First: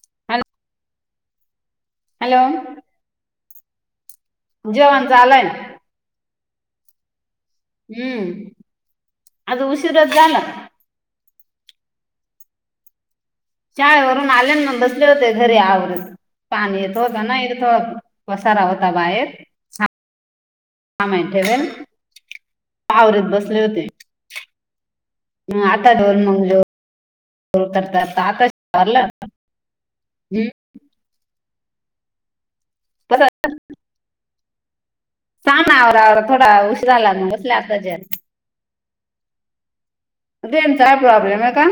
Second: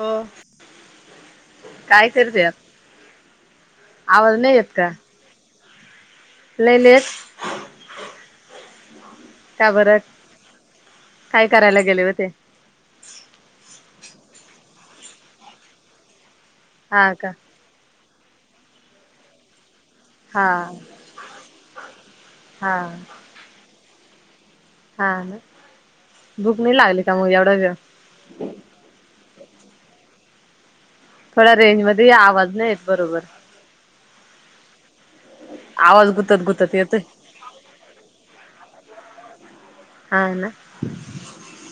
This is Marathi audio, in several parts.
हो हॅल काय हॅलो करतेय आवाज नाही जेवण झालय. लयलयच हम्म आज का बर उशीरच झाला काय करायला गेले होते? शाळेवरून आल्यान मग बसले होते घरी आवरत पाणी येत हा होत का ना हो पसारा होता बाहेर हा काम ठेवेल हा आवरत बसले होते. हा ना मग आता धोल मग भूक नाही लागली का मग एवढा धोल वेळ करतात तकारला थोड रेंज मध्ये ये आवाज नाहीे येत बस बरोबर. सांग ना आवरा आवाज आवर गुतत थोडा गुतत उशिर येतोय लाग बसल्याता ज हा ना रेंजचा काय प्रॉब्लेम आहे का?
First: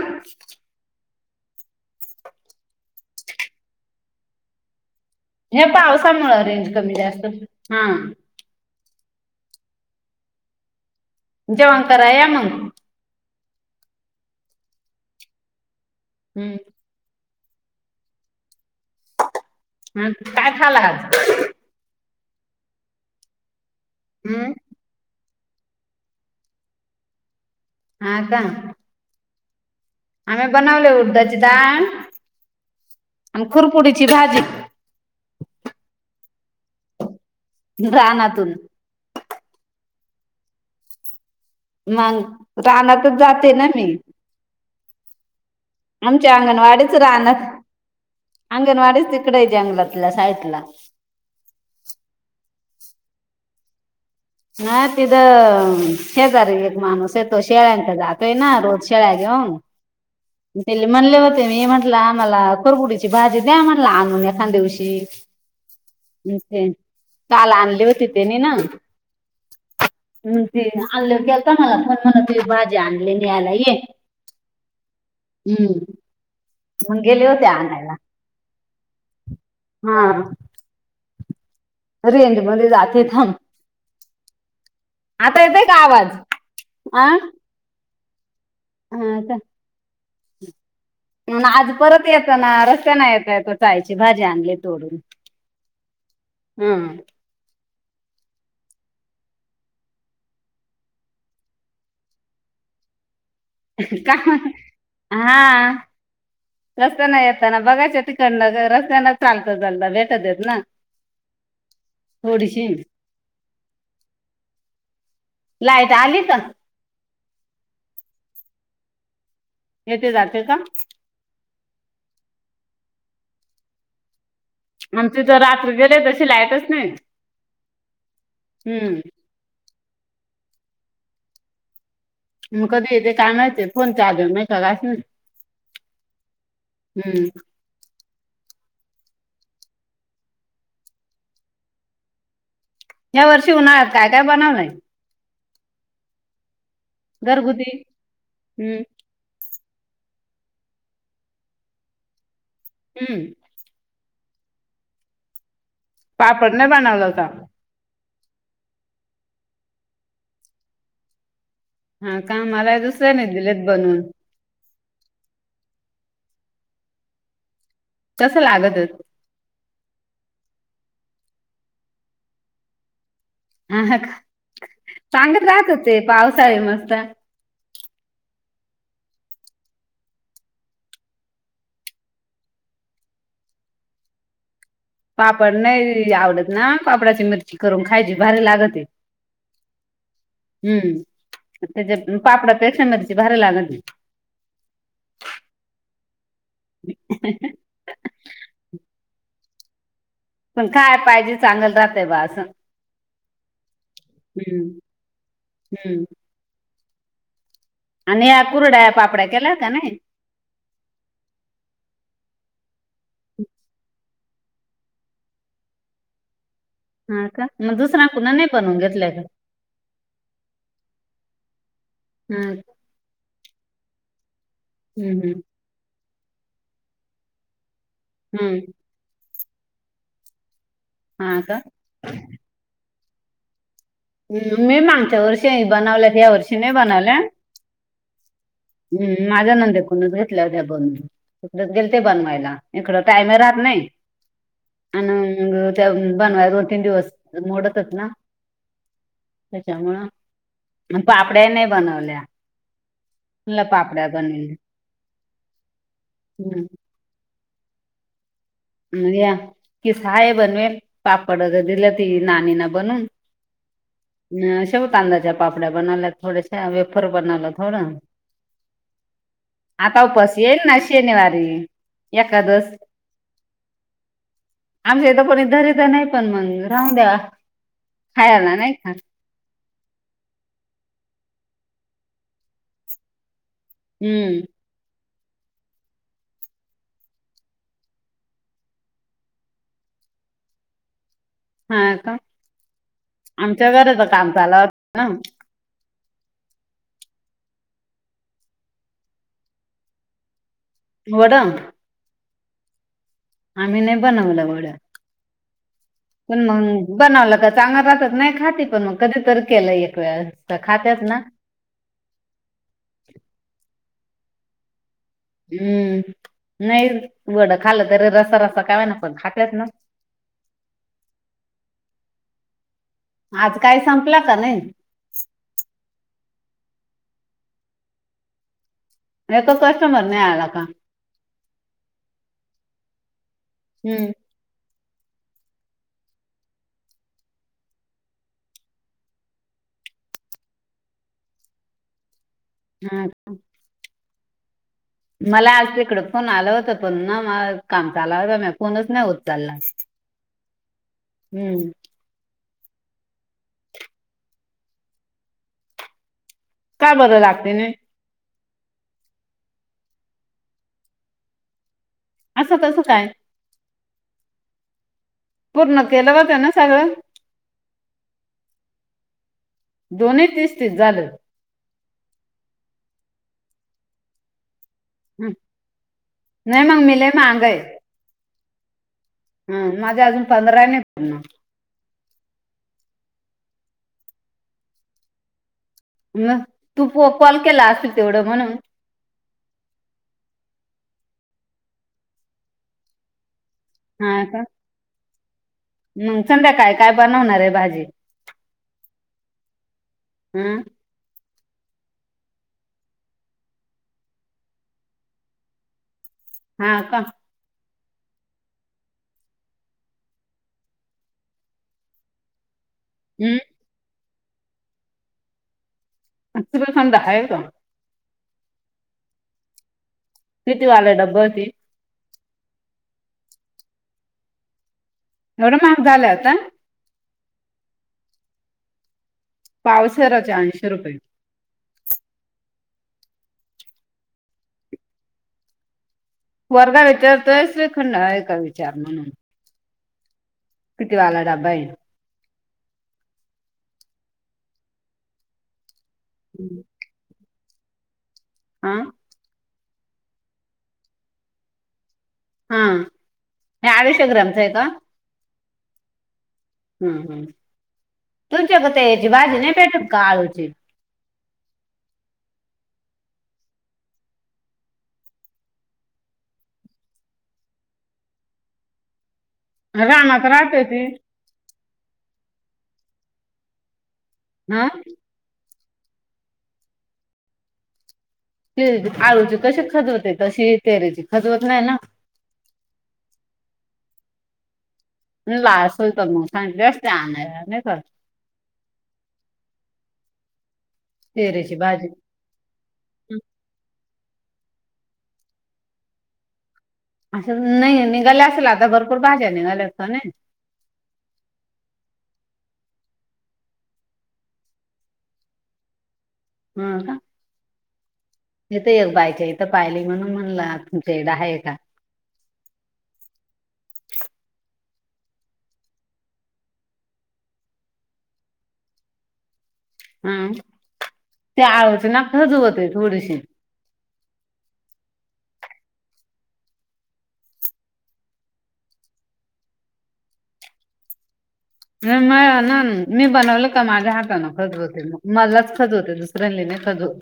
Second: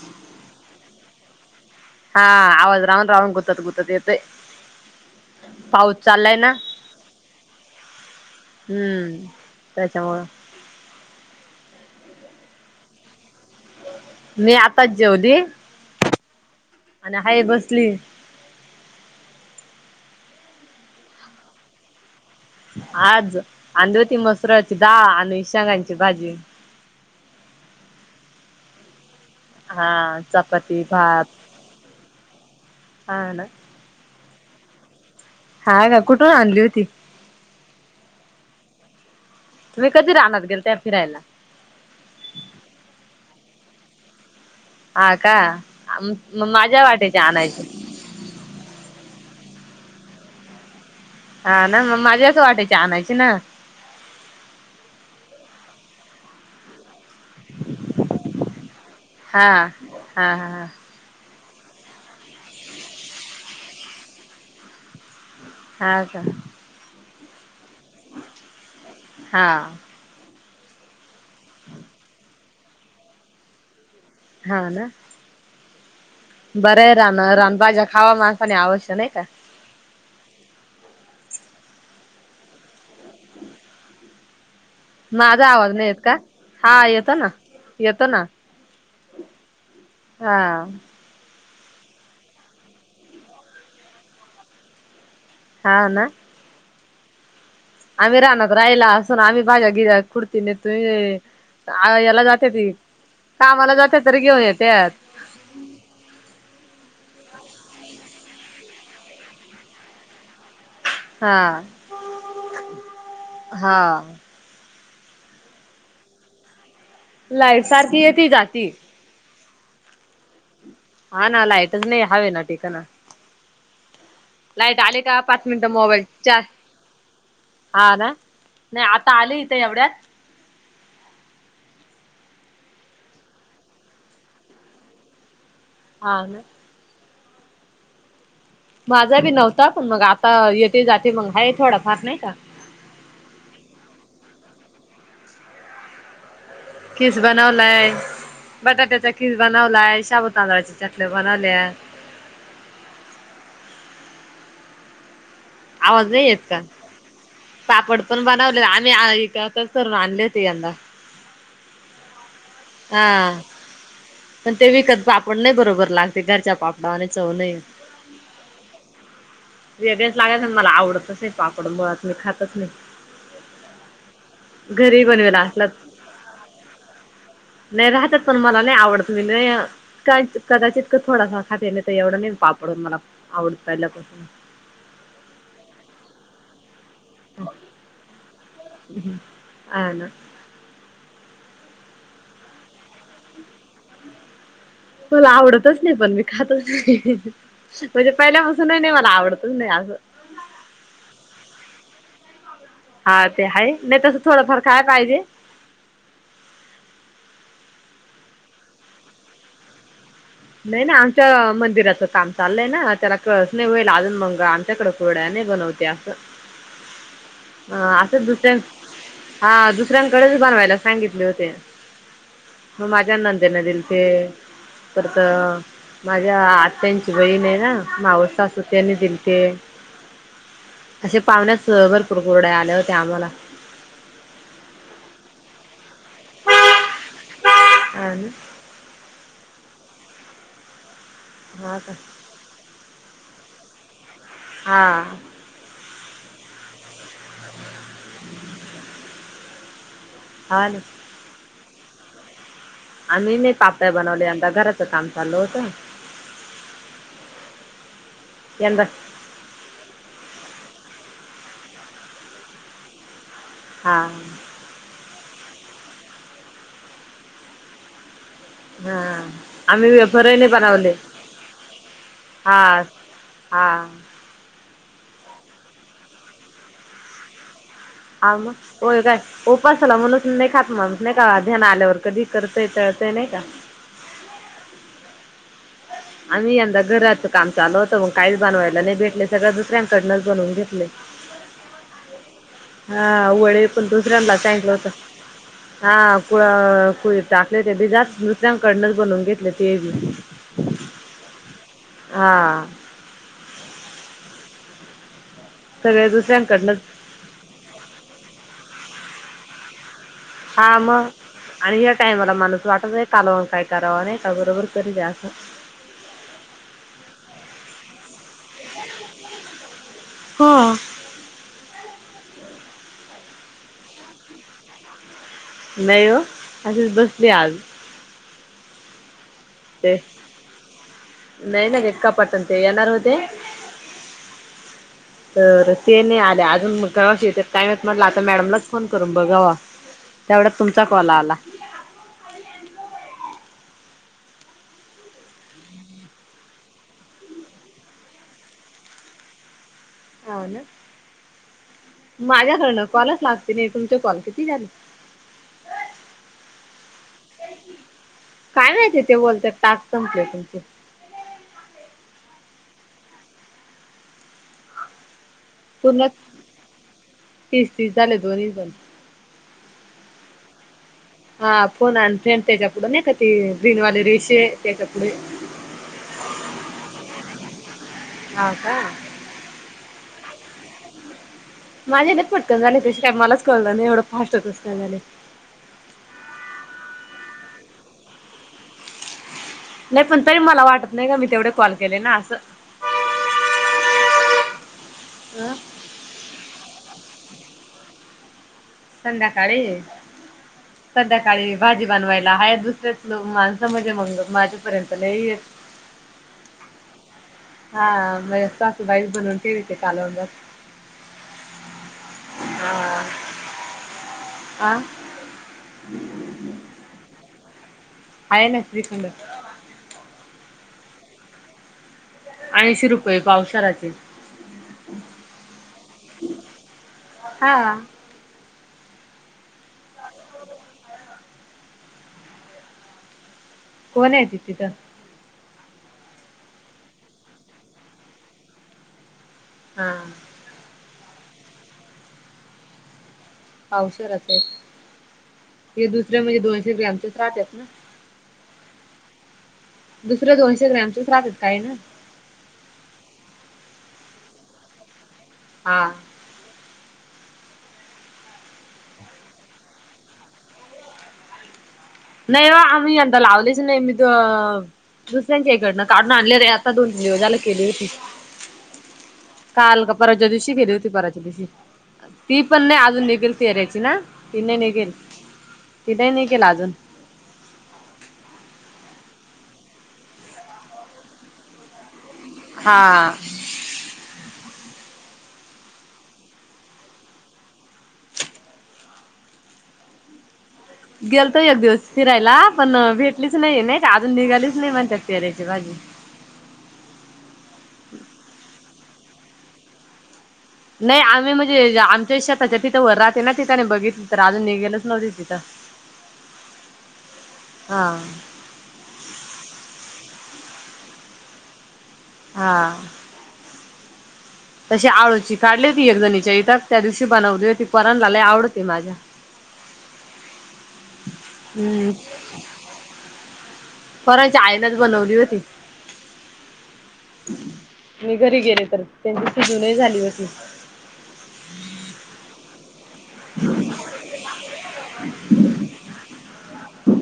हां आवाज राहूण राहूण गुतत गुतत येतोय. ह्या पाऊस चाललाय पावसामुळं ना रेंज कमी जास्त हां हम्म त्याच्यामुळं जेवण कराय या मग. मी आत्ताच जेवली हम् आणि हाय बसली. ह काय खालं आज? आज आणली होती हम्म मसुराची दाळ आणि शेंगांची भाजी. हां का? हां आम्ही बनवले उडदाची डाळ हा ना आणि खुरपुडीची भाजी. हां का, कुठून आणली होती? रानातून. तुम्ही कधी रानात गेलत्या फिरायला. नाही रानाच जाते ना मी. हा का आमच्या माझ्या वाटाच्या आणायची. अंगनवाडीच तिकडे जंगलातल्या साईटला. हा ना मग माझ्याच वाट्याची आणायची ना. नाही तिथं शेजारी एक माणूस ये शेळ्यांत जातोय ना रोज शेळ्या हा घेऊन हा हा म्हणले होते मी म्हटलं आम्हाला कुरकुडीची भाजी द्या म्हटला आणून एखाद दिवशी. हा का काल आणली होते तीनी ना. हा. ते आणल्यावर केलता मला फोन म्हण तु भाजी आणली न्यायला ये. हा ना. हम्म. बरे मग रान गेले होते रान भाज्या आणायला. खावा माणसानी आवश्य नाही का? हो. रेंजमध्ये जाते थांब. माझा आवाज नाही येत का? हा आ येतो ना येतो ना. हा का. हा आज परत येताना रस्त्याने येता येता चायची भाजी आणली तोडून. हां ना. हम्म. आम्ही राहनात राहिला असून, आम्ही माझ्या गिऱ्हाईकपूर्ती देतोय. अ याला जात्यात. का हा. रस्त्याना येेतना बघायच तिकडन रस्त्याने चालतं चालत भेटतात ना. हा थोडीशी. हा लाईट आलीच. लाईट सारखी येती जाती. येते जाते का? हा ना लाईटच नाही हवे ना ठिकाण. लाईट आले का आमची तर पाच मिनिट रात्री गेले मोबाईल तशी चार. लाईटच नाही हा ना नाही, हम्म आता आले इथे एवढ्यात. मग कधी येते कामाच फोन चार्जिंग राहत नाही. ह ना. हम्म. माझा बी नव्हता पण, मग आता येथे जाते मग हाये थोडा फार नाही का. या वर्षी उन्हाळ्यात काय काय बनवलंय? किस घरगुती बनवलाय हम्म बटाट्याचा किस बनवलाय शाबू तांदळाच्या चकल्या बनवल्या. हम्म. आवाज नाही येत पापड का? बनवला होता पापड पण बनवले. आम्ही [inaudible] तरून आणले होते यंदा. हा का मला दुसऱ्याने हा दिलेत बनवून. पण ते विकत पापड नाही बरोबर लागत, घरच्या पापडा वाणी चव नाही. कसं लागतं? वेगळच लागतं मला आवडतच नाही, पापड मुळात नाही खातच नाही. हा ह घरी बनवेला सांगत असला राहत होते पावसाळ मस्त. नाही राहतात पण मला नाही आवडत न. काईच कदाचित का थोडासा खाते तर एवढं नाही पापडून मला आवडत पहिल्यापासून. पापड नाही आवडत ना पापडाची मिरची करून खायची भारी लागते. [unintelligible] आ ना. हम् त्याच्या पापडा पेक्षा मिरची भारी लागते. मला आवडतच नाही पण मी खातच नाही. म्हणजे पहिल्यापासून नाही मला आवडतच नाही असं. पण काय पाहिजे चांगल राहतय बास. हा ते आहे नाही तस थोडंफार काय पाहिजे. हम्म. आणि या कुरड्या पापड्या केल्या का नाही. नाही ना आमच्या मंदिराचं काम चाललंय ना, त्याला कळत नाही होई [unintelligible] मंग आमच्याकड. घोड्याने बनवत्या. हा का मग दुसऱ्या असं कुणा नाही दुसऱ्यां बनवून घेतलय का. हा दुसऱ्यांकडेच बनवायला सांगितले होते. हम्. माझ्या नंदेन दिल ते. परत हम्म माझ्या आत्यांची बहीण आहे ना. मावस सासू हम्म त्यानी दिल ते. असे हा का पाहण्यास भरपूर कुरड्या आले होते आम्हाला. मी मागच्या वर्षी बनवल्यात या वर्षी नाही बनवल्या. अ [unintelligible] हम् माझ्या नंदे कोणच घेतल्या होत्या बन तकडच हा गेल का ते बनवायला. इकडं टायम्या राहत नाही. हां. आणि त्या बनवाय दोन तीन दिवस मोडतच ना. त्यांच्यामुळ. हान. पापड्या नाही बनवल्या. आम्ही नाही म्हणलं पापड्या बनवल्या बनवेल आमच घराच काम चालल होतं. हम्म. यंदा. या कि सहाय बनवेल पापड अगर दिले तिजे नानीन बनवून. हां. शेव तांद्याच्या पापड्या बनावल्यात थोड्याश्या वेफर बनवला थोडं. हा आम्ही आता उपास वेफरही नाही येईल ना बनवले शनिवारी हा. एकादस हा. आमच्या इथं कोणी द [unintelligible] नाही पण मग राहू द्या. आम [unintelligible] उपसाला म्हणूनच नाही खात म्हण नाही का ध्यान आल्यावर कधी करतय तळतय नाही का? हम्म. आम्ही यंदा घराचा काम चाल होत मग काहीच बनवायला नाही भेटल सगळं दुसऱ्यांकडनच बनवून घेतलय. [inaudible] का हा वडे आमच्या पण घराचं काम दुसऱ्यांना चालू [unintelligible] होत. हा कुळ कुळता ते [unintelligible] कडनच बनवून घेतले ते. [inaudible] वडा. हा, आम्ही नाही बनवलं वड. सगळे पण दुसऱ्यांकडनंच मग बनवलं का चांगलं असचत नाही खाती पण मग कधीतरी केलं एक वेळस. हा मग आणि या टाइमाला माणूस वाटत आहे कालवण काय करावं नाही का बरोबर करी जा असं. हम्म नाही वडं खाल्लं तरी रसा रसा का व्हिना न पण खात्यात ना. हो, आजकाय संपलं का नाही. नाही असचं बसली आज. एक ते कस्टमर नाही आला का. नाही ना ते कपाट आण ते येणार होतं. हम्म तर ते नाही आले अजून मग कवाशी येत्यात काय माहित म्हटलं आता मॅडमलाचं फोन करून बघावा. तेवढ्या तुमचा कॉल आला. हा, मला आज तिकडं फोन आलं होत पण ना म काम चाल होता म फोनच नाही उचलला. हा ना. हम्म, माझ्याकडनं कॉलचं लागते नाही तुमचे कॉल किती झाले. काय बरं लागते नाही. काय नाही ते बोलतात टास्क संपले तुमचे. असं कसं काय. पूर्ण केलं वंते त्यानं सगळं. तीस तीस झाले दोन्ही पण. दोन्ही तीस तीस झालं. हा फोन आलतंय त्याच्या पुुढं का ती ग्रीन वाले रेषे त्याच्या. पुढे हम् नाय मग मी लय मागे हाई. हा का. हा माझ्या अजून पंधरा नाही पडलं. माझ्या नाही पटकन झाले कस काय मलाच कळलं नाही एवढं फास्ट कसं काय झाले. न तू फो कॉल केला असेल तेवढं म्हणून. नाही पण तरी मला वाटत नाही का मी तेवढे कॉल केले ना असं. हा का. न, मंग संध्याकाळी काय बनवणार आहे भाजी. संध्याकाळी. हं? संध्याकाळी भाजी बनवायला हा दुसरेचं माणसं म्हणजे मगं माझ्या पर्यंत नाही येतं. हा का. हा माझ्या सासुबाई बनवती कालवणं भात. हा, हम. अं. सगळं समदं आहे का. हाय ना श्रीखंड ते. किती वाले डबं ती. ऐंशी रुपये पावशेरचे. एवढं महाग झालं आता. हा. पावशेरच आंयशी रुपये. कोण आहे ति तिथं. पोरगा विचारतोयं श्रीखंड आहे का विचार म्हणून. हा. कितीवाला डबा आहे. पावशेरचं आहेत, हे दुसरे म्हणजे दोनशे ग्रॅमचेचं राहतात ना. आं. दुसरे दोनशे ग्रॅमचं राहतात काय ना. हा ते आडीशे ग्रामचं येतं. हा. हम्म हम् तुमच्याक ते याची भाजी नाही भेटत का आळूची. नाही ओ आम्ही यंदा लावलीच नाही मी त दुसऱ्यांच्याहीकडन काढून आणले रे आता दोन दिवसा झाल केली होती. [inaudible] काल का रानात परच्या दिवशी राहते गेली ती. होती परवाच्या दिवशी ती पण नाही अजून निघेल फिरायची ना. तिने हा निघेल ति नाही निघेल अजून. आळूची कशी खजवते तशी तेरेची खजवत नाही ना. हा. [unintelligible] सांगितलं असते आणायला नाही का. गेलतोय तेरेची एक दिवस भाजी. फिरायला पण भेटलीच नाही नाही अजून निघालीच नाही म्हणत फिहरायची भाजी. असं नाही निघाले असेल आता भरपूर भाज्या निघाल्यात [unintelligible] नाही आम्ही म्हणजे आमच्या [unintelligible] तिथं वर राहते ना तिथं नाही बघितल तर अजून निघेलच नव्हती तिथं. हम का? हा इथं एक बायक इथं पाहिली म्हणून म्हणल तुमच्या इथं आहे का. हा. तशी आळूची काढली ती एक [unintelligible] त्या दिवशी बनवले हो ती पोरांनला लई आवडते माझ्या. हम त्या हम्म आवचना खजवते थोडीशी. पोरांच्या आईनच बनवली होती. मी घरी गेले तर त्यांची शिजूनही झाली होती. [unintelligible] मी बनवलं का माझ्या हातानं खजवते म मलाच खजवते दुसऱ्या लेना नाही खजवत.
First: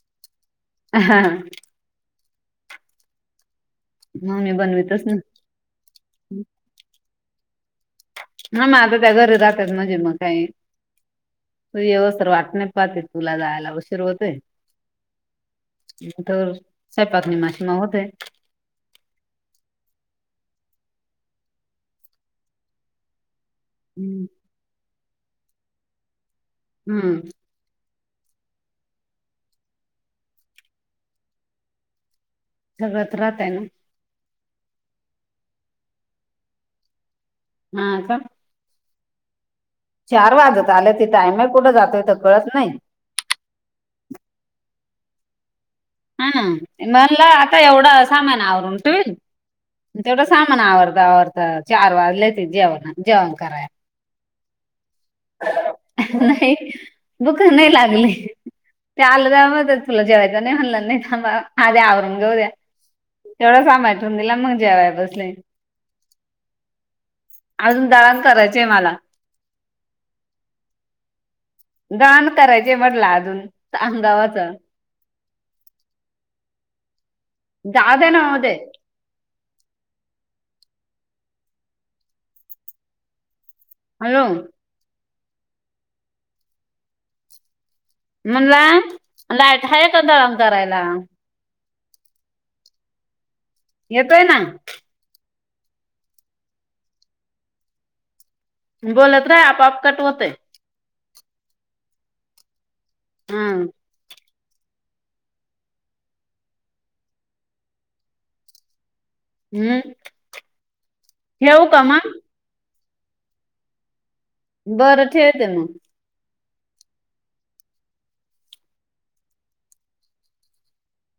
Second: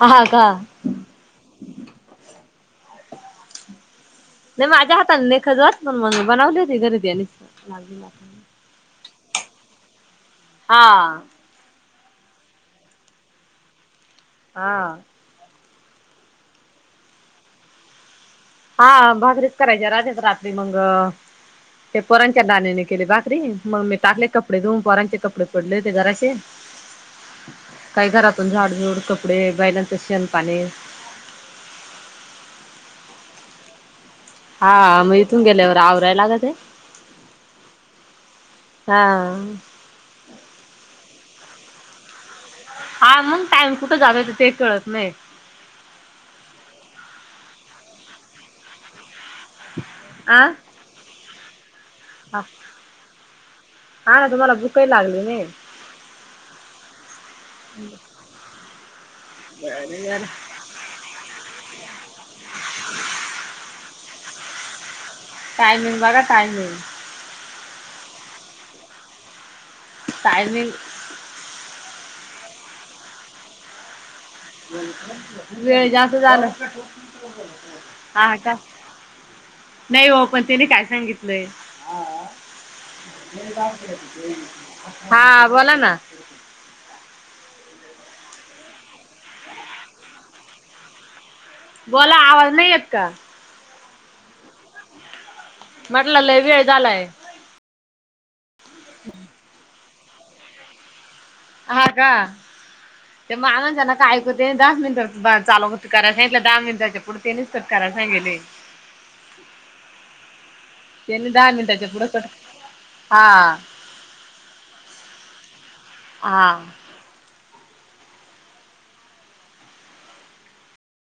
हा का? [unintelligible] नाही माझ्या हाताने नाही खजरत म बनवली होती घरदी आणि [unintelligible] राहत्यात म्हणजे मग काय. हा त येव सर वाट नाही पाहते तुला जायला उशीर होतय. हा. तर स्वयंपाक न माझी [unintelligible] हा भाकरीच करायच्या राज्या रात्री मग ते पोरांच्या गाण्याने केले भाकरी मग मी टाकले हम्म कपडे धून पोरांचे कपडे पडले होते जराशे. हम्म. काही घरातून झाडझुड कपडे बैलांच शेण पाणी. सगळ्यात राहतय ना. हा म इथून गेल्यावर आवराय लागतय. हा का? हां. चार वाजत आले ते टायमे कुठे जातोय कळत नाही. हा मंग टाइम कुठं जालायच ते कळत नाही. हा म्हणला आता एवढं सामान आवरून ठेवील. तेवढं आ सामान आवरता आवरता चार वाजले ते जेवणा जेवण कराय. हा ना तुम्हाला भूक ही लागली. नाही नाही भुकं नाही लागले. ते आलं जाव म तर तुला जेवायच नाही म्हणला नाही. थांबा आदी आवरून घेऊ द्या तेवढा समाटून दिला मंग जेवया बसले. टायमिंग बघा टायमिंग. अजून दळान करायचंय मला. टायमिंग कान करायचे म्हटलं अजून आमगावाचं. वेळ जास्त झालं जाऊ दे ना हा होऊ दे का? नाही हो पण त्याने काय सांगितलंय? हॅलो हा बोला ना. म्हणला लायट आहे का दळण करायला? बोला आवाज नाही येत का? येतोय ना. म्हटला लय वेळ झालाय. बोलत राह आपोआप कट होते. हा का ते हा माना जाना का ऐक अगं तेनी दहाच मिनिटं चालू होतं कराय सांगितलं दहा मिनिटाच्या पुढे तेनेच कट करायला सांगेले. हम्म. त्यांनी दहा ठेवू का मिनिटाच्या पुढे मग कट हा. बरं ठेवते मंग. हा.